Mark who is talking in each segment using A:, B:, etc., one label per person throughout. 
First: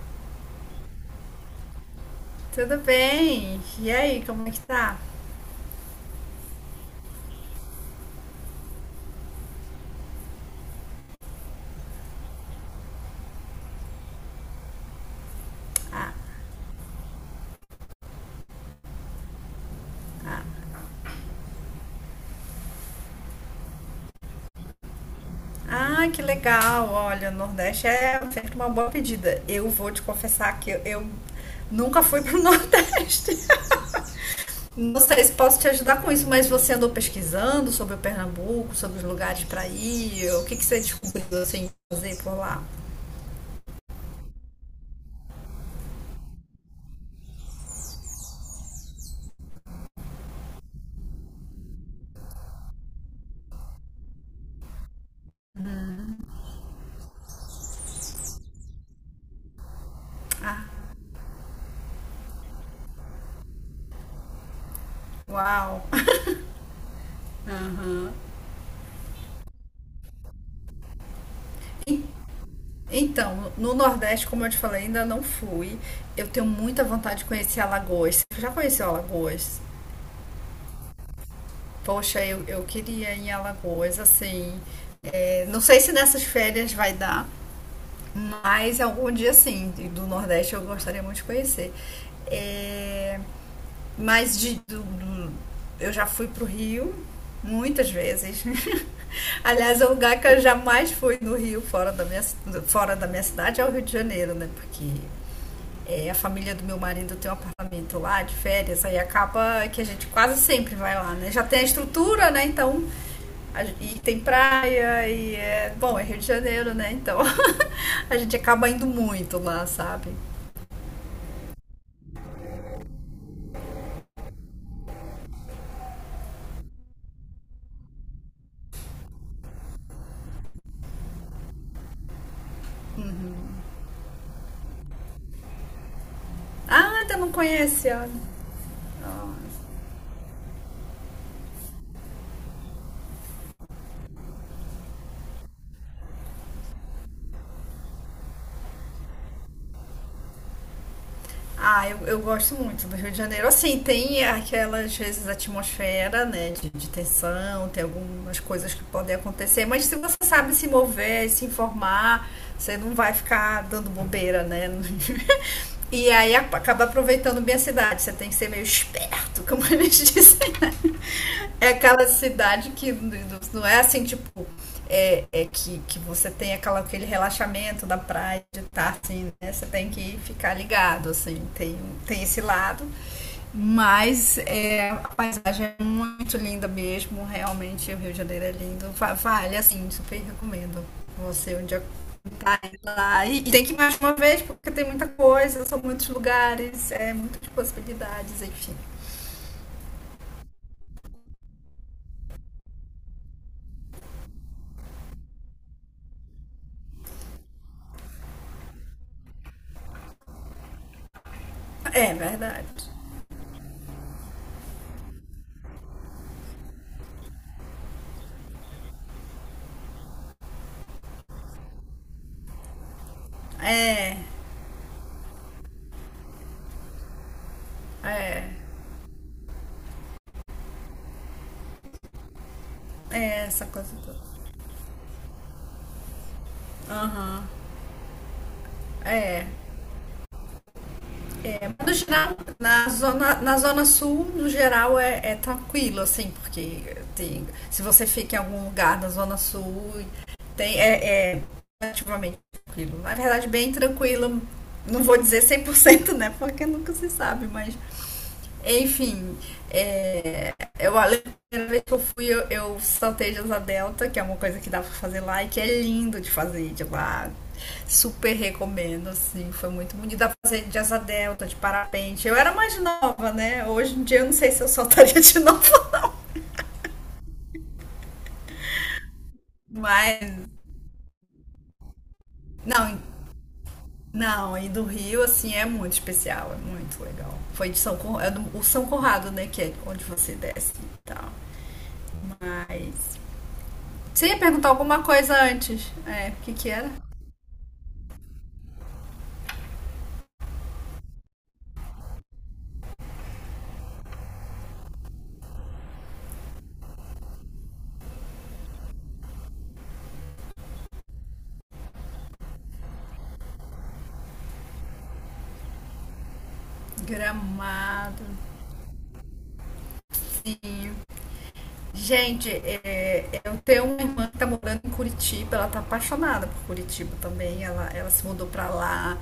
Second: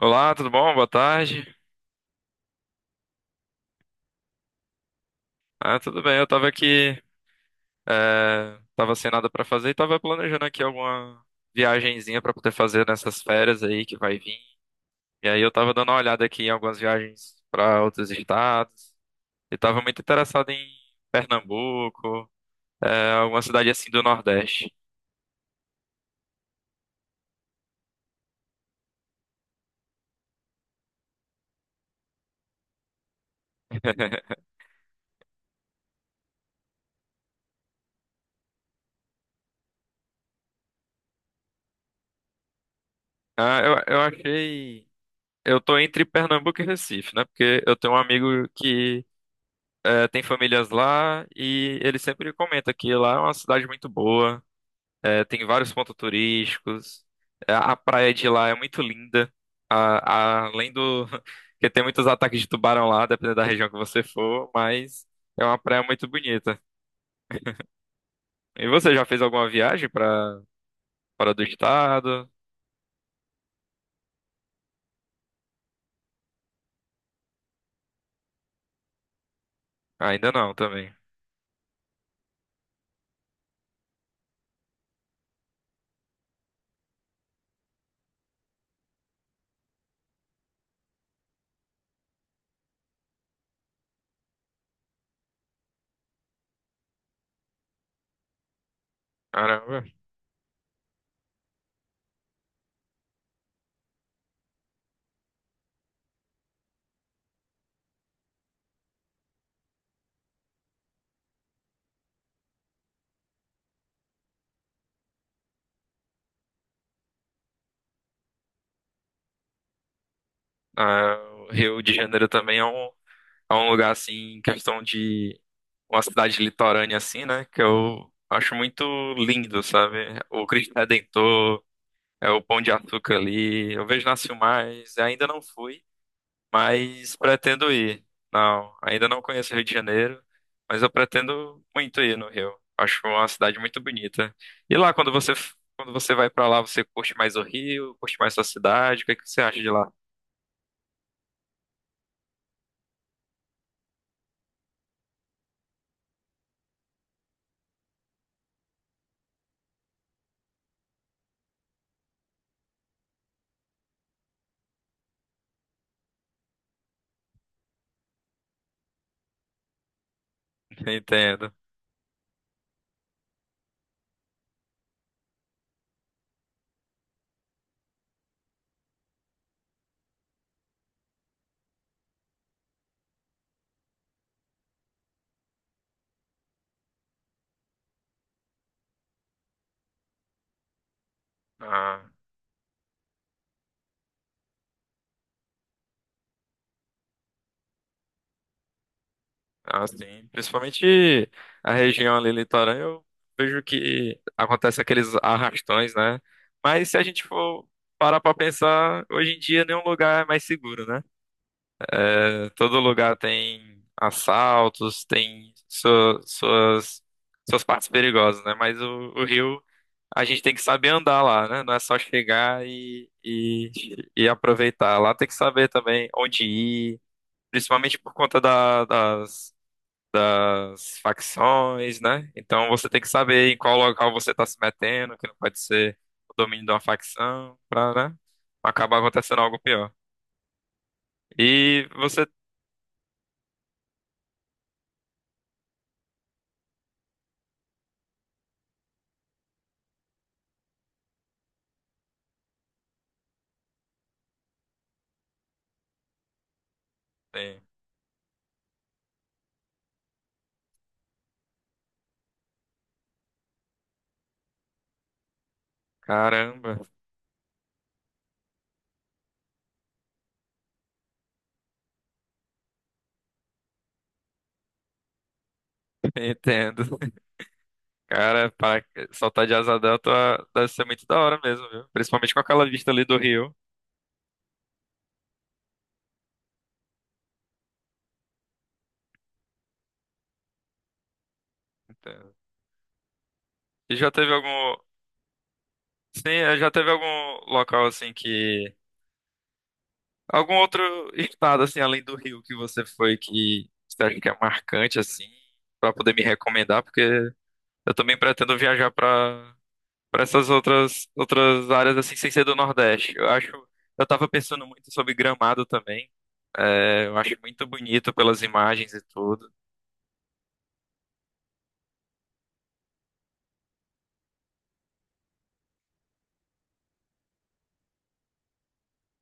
A: Olá, tudo bom? Boa tarde.
B: Tudo bem? E aí, como é que tá?
A: Ah, tudo bem. Eu tava aqui, tava sem nada pra fazer e tava planejando aqui alguma viagenzinha pra poder fazer nessas férias aí que vai vir. E aí eu tava dando uma olhada aqui em algumas viagens pra outros estados e tava muito interessado em Pernambuco, alguma cidade assim do Nordeste.
B: Ah, que legal! Olha, o Nordeste é sempre uma boa pedida. Eu vou te confessar que eu nunca fui pro Nordeste. Não sei se posso te ajudar com isso, mas você andou pesquisando sobre o Pernambuco, sobre os lugares para ir? O que que você descobriu assim fazer por lá?
A: Ah, eu achei. Eu tô entre Pernambuco e Recife, né? Porque eu tenho um amigo que tem famílias lá e ele sempre comenta que lá é uma cidade muito boa. É, tem vários pontos turísticos. É, a praia de lá é muito linda. Além do que tem muitos ataques de tubarão lá, dependendo da região que você for, mas é uma praia
B: Uau!
A: muito bonita.
B: Aham.
A: E você já fez alguma viagem para fora do estado?
B: Então, no Nordeste, como eu te falei, ainda não fui. Eu tenho muita vontade de conhecer Alagoas. Você já conheceu Alagoas?
A: Ainda não, também.
B: Poxa, eu queria ir em Alagoas, assim. Não sei se nessas férias vai dar, mas algum dia sim, do Nordeste eu gostaria muito de conhecer. É, mas eu já fui pro Rio muitas vezes. Aliás,
A: Caramba.
B: é o lugar que eu jamais fui no Rio, fora da minha cidade, é o Rio de Janeiro, né? Porque a família do meu marido tem um apartamento lá de férias, aí acaba que a gente quase sempre vai lá, né? Já tem a estrutura, né? Então, a e tem praia, Bom, é Rio de Janeiro, né? Então, a gente acaba indo muito lá, sabe?
A: Ah, o Rio de Janeiro também é é um lugar assim, em questão de uma cidade litorânea assim, né? Que eu acho muito lindo, sabe? O Cristo Redentor. É o Pão de Açúcar ali. Eu vejo nasceu mais. Ainda não fui,
B: Ah,
A: mas
B: ainda não
A: pretendo
B: conhece,
A: ir.
B: ah,
A: Não, ainda não conheço o Rio de Janeiro, mas eu pretendo muito ir no Rio. Acho uma cidade muito bonita. E lá, quando você vai pra lá, você curte mais o Rio, curte mais sua cidade? O que é que você acha de lá?
B: Ah, eu gosto muito do Rio de Janeiro. Assim, tem aquelas, às vezes, atmosfera, né, de tensão, tem algumas coisas que podem acontecer, mas se você sabe se mover, se informar, você não vai ficar dando bobeira, né? E aí acaba aproveitando bem a cidade. Você tem que ser meio esperto, como eles dizem, né?
A: Entendo.
B: É aquela cidade que não é assim, tipo, que você tem aquele relaxamento da praia de estar assim, né? Você tem que ficar ligado, assim, tem esse lado. Mas a paisagem é muito linda mesmo, realmente o Rio de Janeiro é lindo. Vale, assim, super recomendo você um dia
A: Ah.
B: tá lá. E tem que ir mais uma vez, porque tem muita coisa, são muitos lugares, é muitas possibilidades, enfim.
A: Ah, sim. Principalmente a região ali litorânea, eu vejo que acontece aqueles arrastões, né? Mas se a gente for parar pra pensar, hoje em dia nenhum lugar é mais seguro, né?
B: É
A: É,
B: verdade.
A: todo lugar tem assaltos, tem suas, suas partes perigosas, né? Mas o Rio, a gente tem que saber andar lá, né? Não é só chegar
B: É,
A: e aproveitar. Lá tem que saber também onde ir, principalmente por conta
B: é,
A: das das facções, né? Então você tem que
B: é
A: saber em
B: essa
A: qual
B: coisa
A: local
B: toda.
A: você está se metendo, que não pode ser o domínio de uma facção, pra, né? Não acabar acontecendo
B: É,
A: algo pior. E
B: No
A: você
B: geral, na zona sul, no geral, é tranquilo, assim, porque se você fica em algum lugar da zona sul, é relativamente tranquilo. Na verdade, bem tranquilo. Não vou dizer cem por cento, né? Porque nunca se sabe,
A: tem.
B: mas enfim, é, a primeira vez que eu fui, eu saltei de asa delta, que é uma coisa que dá pra fazer lá e que é lindo de fazer
A: Caramba,
B: de lá. Super recomendo, assim, foi muito bonito. Dá pra fazer de asa delta, de parapente. Eu era mais nova, né? Hoje em dia eu não sei se eu saltaria de novo.
A: entendo. Cara, para soltar de Asa Delta
B: mas.
A: deve ser muito da hora mesmo, viu? Principalmente com aquela vista
B: Não,
A: ali do rio.
B: não, e do Rio, assim, é muito especial, é muito legal. Foi de São Conrado, o São Conrado, né, que é onde você desce e tal.
A: Entendo.
B: Mas
A: E já
B: Você
A: teve
B: ia
A: algum.
B: perguntar alguma coisa antes.
A: Sim,
B: O que
A: é,
B: que
A: já teve
B: era?
A: algum local assim que. Algum outro estado, assim, além do Rio que você foi, que você acha que é marcante, assim, pra poder me recomendar? Porque eu também pretendo viajar pra para essas outras áreas, assim, sem ser do Nordeste. Eu acho, eu tava pensando muito sobre Gramado também. É, eu acho muito bonito
B: Gramado.
A: pelas imagens e tudo.
B: Sim. Gente, eu tenho uma irmã que tá morando em Curitiba, ela tá apaixonada por Curitiba também, ela se mudou pra lá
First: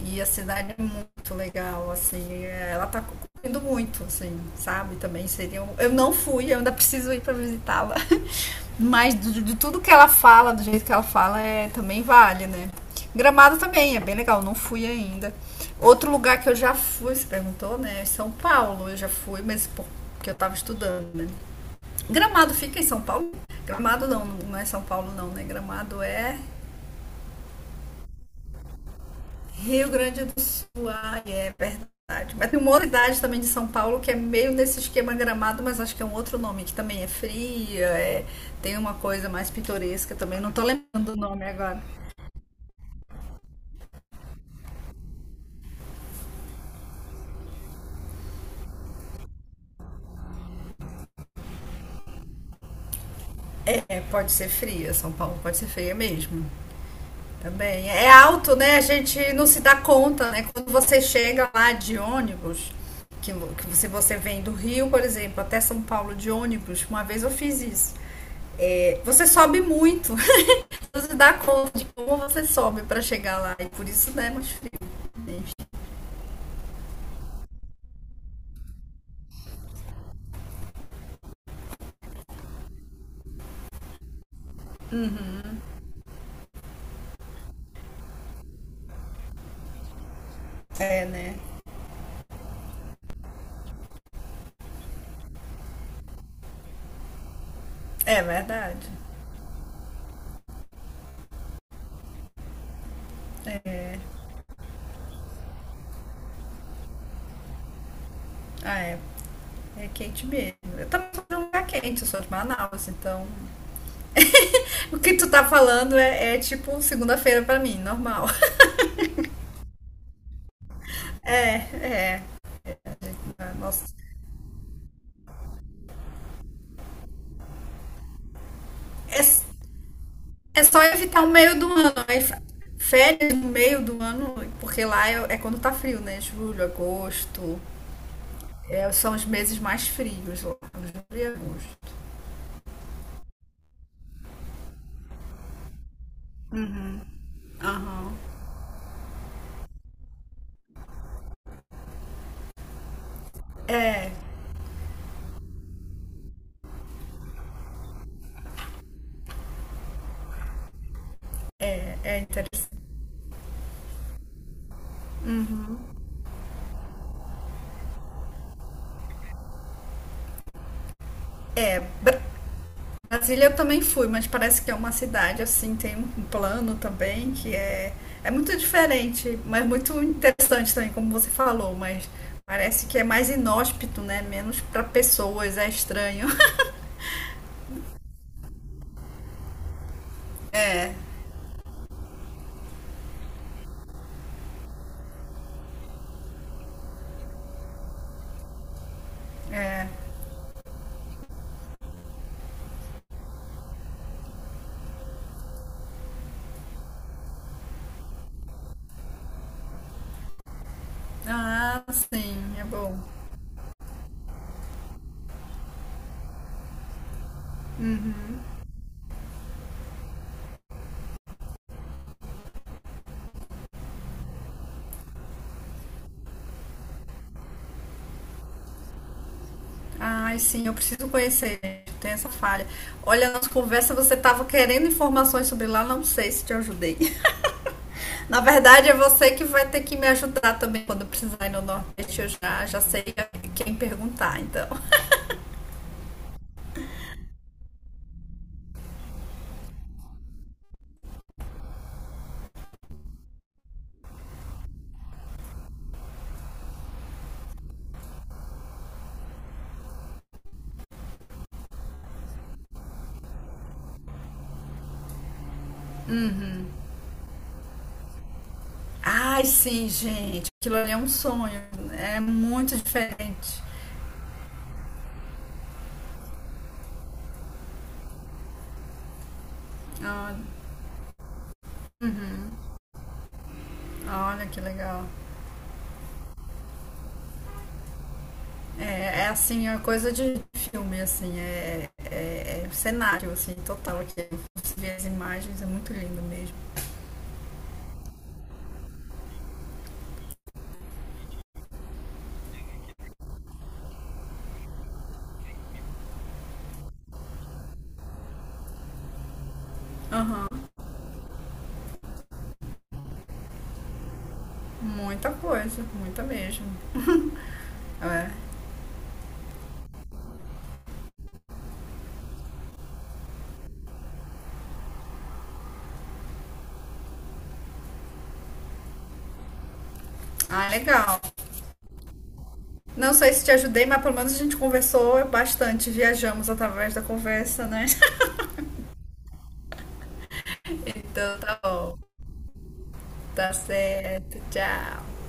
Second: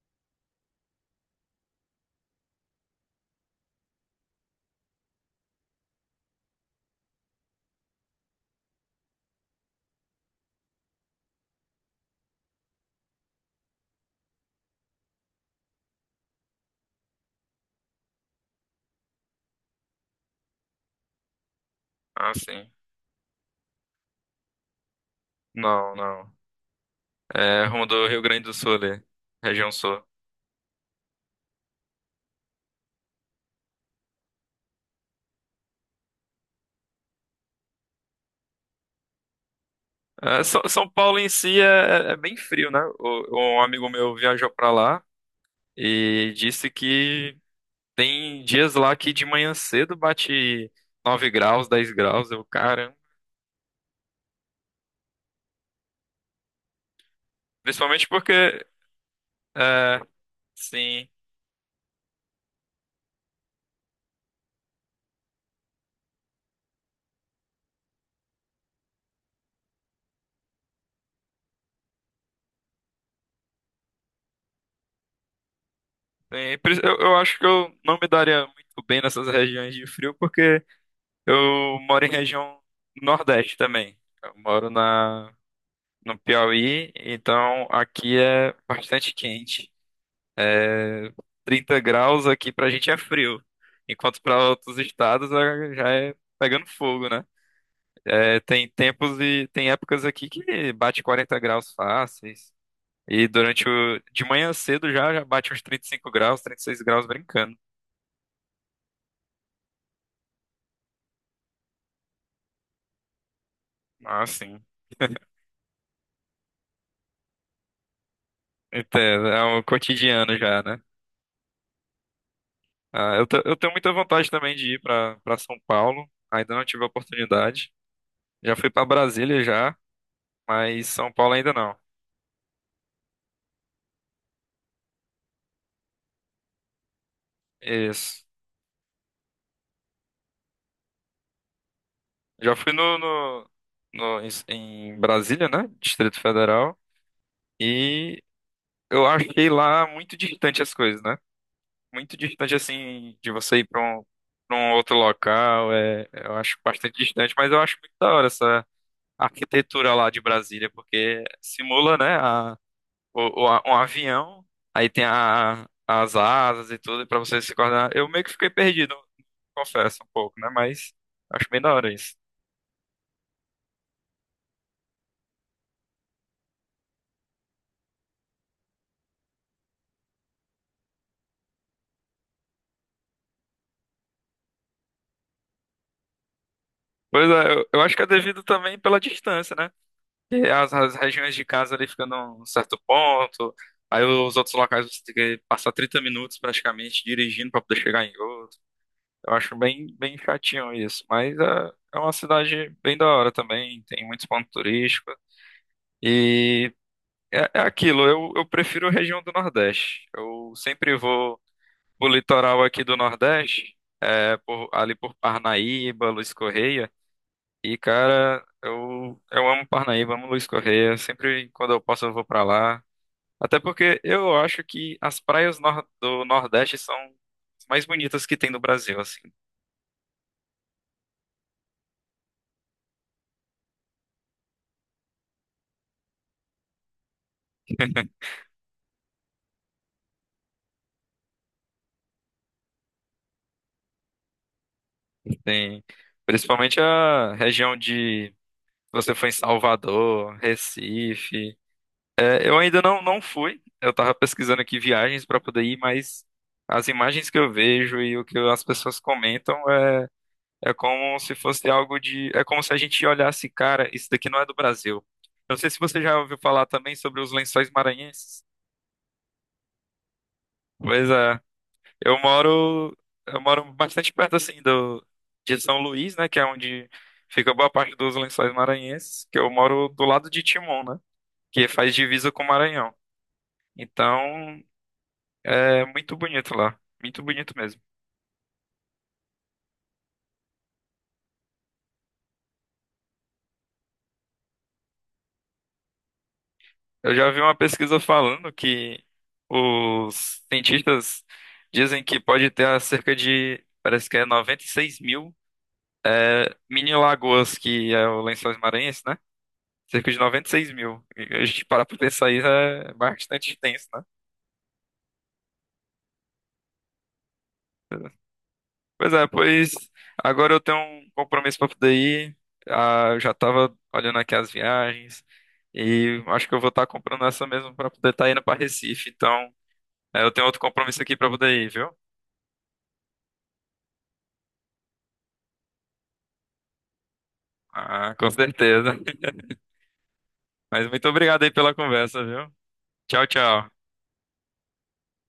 B: e a cidade é muito legal, assim, ela tá curtindo muito, assim, sabe? Também seria. Eu não fui, eu ainda preciso ir pra visitá-la. Mas de tudo que ela fala, do jeito que ela fala, também vale, né? Gramado também é bem legal, não fui ainda. Outro lugar que eu já fui, você perguntou, né? É São Paulo, eu já fui, mas porque eu tava estudando, né? Gramado
A: Assim,
B: fica em São Paulo? Gramado não, não é São Paulo não, né? Gramado
A: não.
B: é
A: É rumo do Rio Grande do Sul ali, região
B: Rio
A: sul.
B: Grande do Sul. Ah, é verdade. Mas tem uma outra cidade também de São Paulo que é meio nesse esquema Gramado, mas acho que é um outro nome, que também é fria, tem uma coisa mais pitoresca também.
A: É,
B: Não tô
A: São
B: lembrando o
A: Paulo em
B: nome
A: si
B: agora.
A: é bem frio, né? Um amigo meu viajou pra lá. E disse que tem dias lá que de manhã cedo bate 9 graus, 10 graus. Eu, cara,
B: É, pode ser fria, São Paulo pode ser feia mesmo. Também.
A: principalmente
B: É alto,
A: porque,
B: né? A gente não se dá
A: é,
B: conta, né? Quando você
A: sim,
B: chega lá de ônibus, que se você vem do Rio, por exemplo, até São Paulo de ônibus, uma vez eu fiz isso. É, você sobe muito. Você dá conta de como você sobe para chegar lá. E por isso não é mais frio. Né?
A: eu acho que eu não me daria muito bem nessas regiões de frio, porque eu moro em região Nordeste também. Eu moro no Piauí, então aqui é bastante quente.
B: É, né?
A: 30 graus aqui pra gente é frio, enquanto pra outros estados já é pegando fogo, né?
B: É
A: É, tem
B: verdade.
A: tempos e tem épocas aqui que bate 40 graus fáceis. E durante o. De manhã cedo já bate uns 35 graus, 36 graus brincando.
B: Ah, é. É quente mesmo. Eu também sou de um lugar quente, eu sou de Manaus, então.
A: Ah, sim.
B: O que tu tá falando é tipo segunda-feira para mim, normal.
A: Então, é um cotidiano já, né?
B: É, é.
A: Ah, eu tenho muita
B: Nossa,
A: vontade também de ir para São Paulo. Ainda não tive a oportunidade. Já fui para Brasília já,
B: é, é só
A: mas São
B: evitar o
A: Paulo ainda
B: meio do
A: não.
B: ano. Aí, férias no meio do ano, porque lá é quando tá frio, né? Julho, agosto.
A: Isso.
B: São os meses mais frios lá. Julho e agosto.
A: Já fui em Brasília, né? Distrito Federal.
B: Aham.
A: E eu achei lá muito distante as coisas, né? Muito distante assim de você ir para
B: É,
A: pra um outro local, é, eu acho bastante distante, mas eu acho muito da hora essa arquitetura lá de Brasília, porque
B: é,
A: simula, né,
B: é
A: a,
B: interessante.
A: o- a- um avião, aí tem as asas e tudo, para você se coordenar. Eu meio que fiquei perdido, confesso um pouco, né, mas acho bem da
B: É,
A: hora isso.
B: Brasília eu também fui, mas parece que é uma cidade assim, tem um plano também que é muito diferente, mas muito interessante também, como você falou, mas parece que é mais inóspito, né? Menos para pessoas, é estranho.
A: Pois é, eu acho que é devido também pela distância, né? E
B: É,
A: as regiões de casa ali ficando um certo ponto, aí os outros locais você tem que passar 30 minutos praticamente dirigindo para poder chegar em outro. Eu acho
B: É.
A: bem, bem chatinho isso, mas é uma cidade bem da hora também, tem muitos pontos turísticos. E é aquilo, eu prefiro a região do Nordeste. Eu sempre vou
B: Ah,
A: pro
B: sim,
A: litoral
B: é
A: aqui do
B: bom.
A: Nordeste, é, por- ali por Parnaíba, Luiz Correia. E, cara, eu amo Parnaíba, amo Luiz Correia. Sempre quando eu posso, eu vou pra lá. Até porque eu acho que as praias do Nordeste são as mais bonitas que tem no Brasil, assim.
B: Ai, sim, eu preciso conhecer, gente. Tem essa falha. Olha, a nossa conversa, você estava querendo informações sobre lá, não sei se te ajudei. Na verdade, é você que vai ter que me ajudar também quando eu precisar ir no Nordeste. Eu já sei quem perguntar, então.
A: Tem, principalmente a região de você foi em Salvador, Recife. É, eu ainda não fui. Eu tava pesquisando aqui viagens para poder ir, mas as imagens que eu vejo e o que as pessoas comentam é, é como se fosse algo de, é como se a gente olhasse, cara, isso daqui não é do Brasil. Eu não sei se você já ouviu falar
B: Uhum.
A: também sobre os Lençóis Maranhenses.
B: Ai, sim, gente, aquilo ali é um
A: Pois é.
B: sonho.
A: Eu
B: É muito
A: moro, eu
B: diferente.
A: moro bastante perto assim do de São Luís, né, que é onde fica boa parte dos Lençóis Maranhenses, que eu moro do lado
B: Olha,
A: de Timon, né, que faz divisa com o
B: uhum.
A: Maranhão.
B: Olha que
A: Então,
B: legal.
A: é muito bonito lá, muito bonito mesmo.
B: É assim, é uma coisa de filme, assim, é um cenário, assim, total aqui. Você vê as imagens, é muito lindo mesmo.
A: Eu já vi uma pesquisa falando que os cientistas dizem que pode ter cerca de, parece que é 96 mil mini lagoas, que é o Lençóis Maranhenses, né? Cerca de 96 mil. E a gente parar pra pensar isso é bastante extenso, né.
B: Muita coisa, muita mesmo. É.
A: Pois é, pois agora eu tenho um compromisso pra poder ir. Ah, eu já tava olhando aqui as viagens e acho que eu vou estar comprando essa mesmo pra poder estar indo pra Recife. Então, é, eu tenho outro
B: Ah,
A: compromisso aqui
B: legal.
A: pra poder ir, viu?
B: Não sei se te ajudei, mas pelo menos a gente conversou bastante, viajamos através da conversa, né?
A: Ah, com certeza. Mas muito
B: Então
A: obrigado aí
B: tá
A: pela
B: bom,
A: conversa, viu? Tchau,
B: tá
A: tchau.
B: certo, tchau.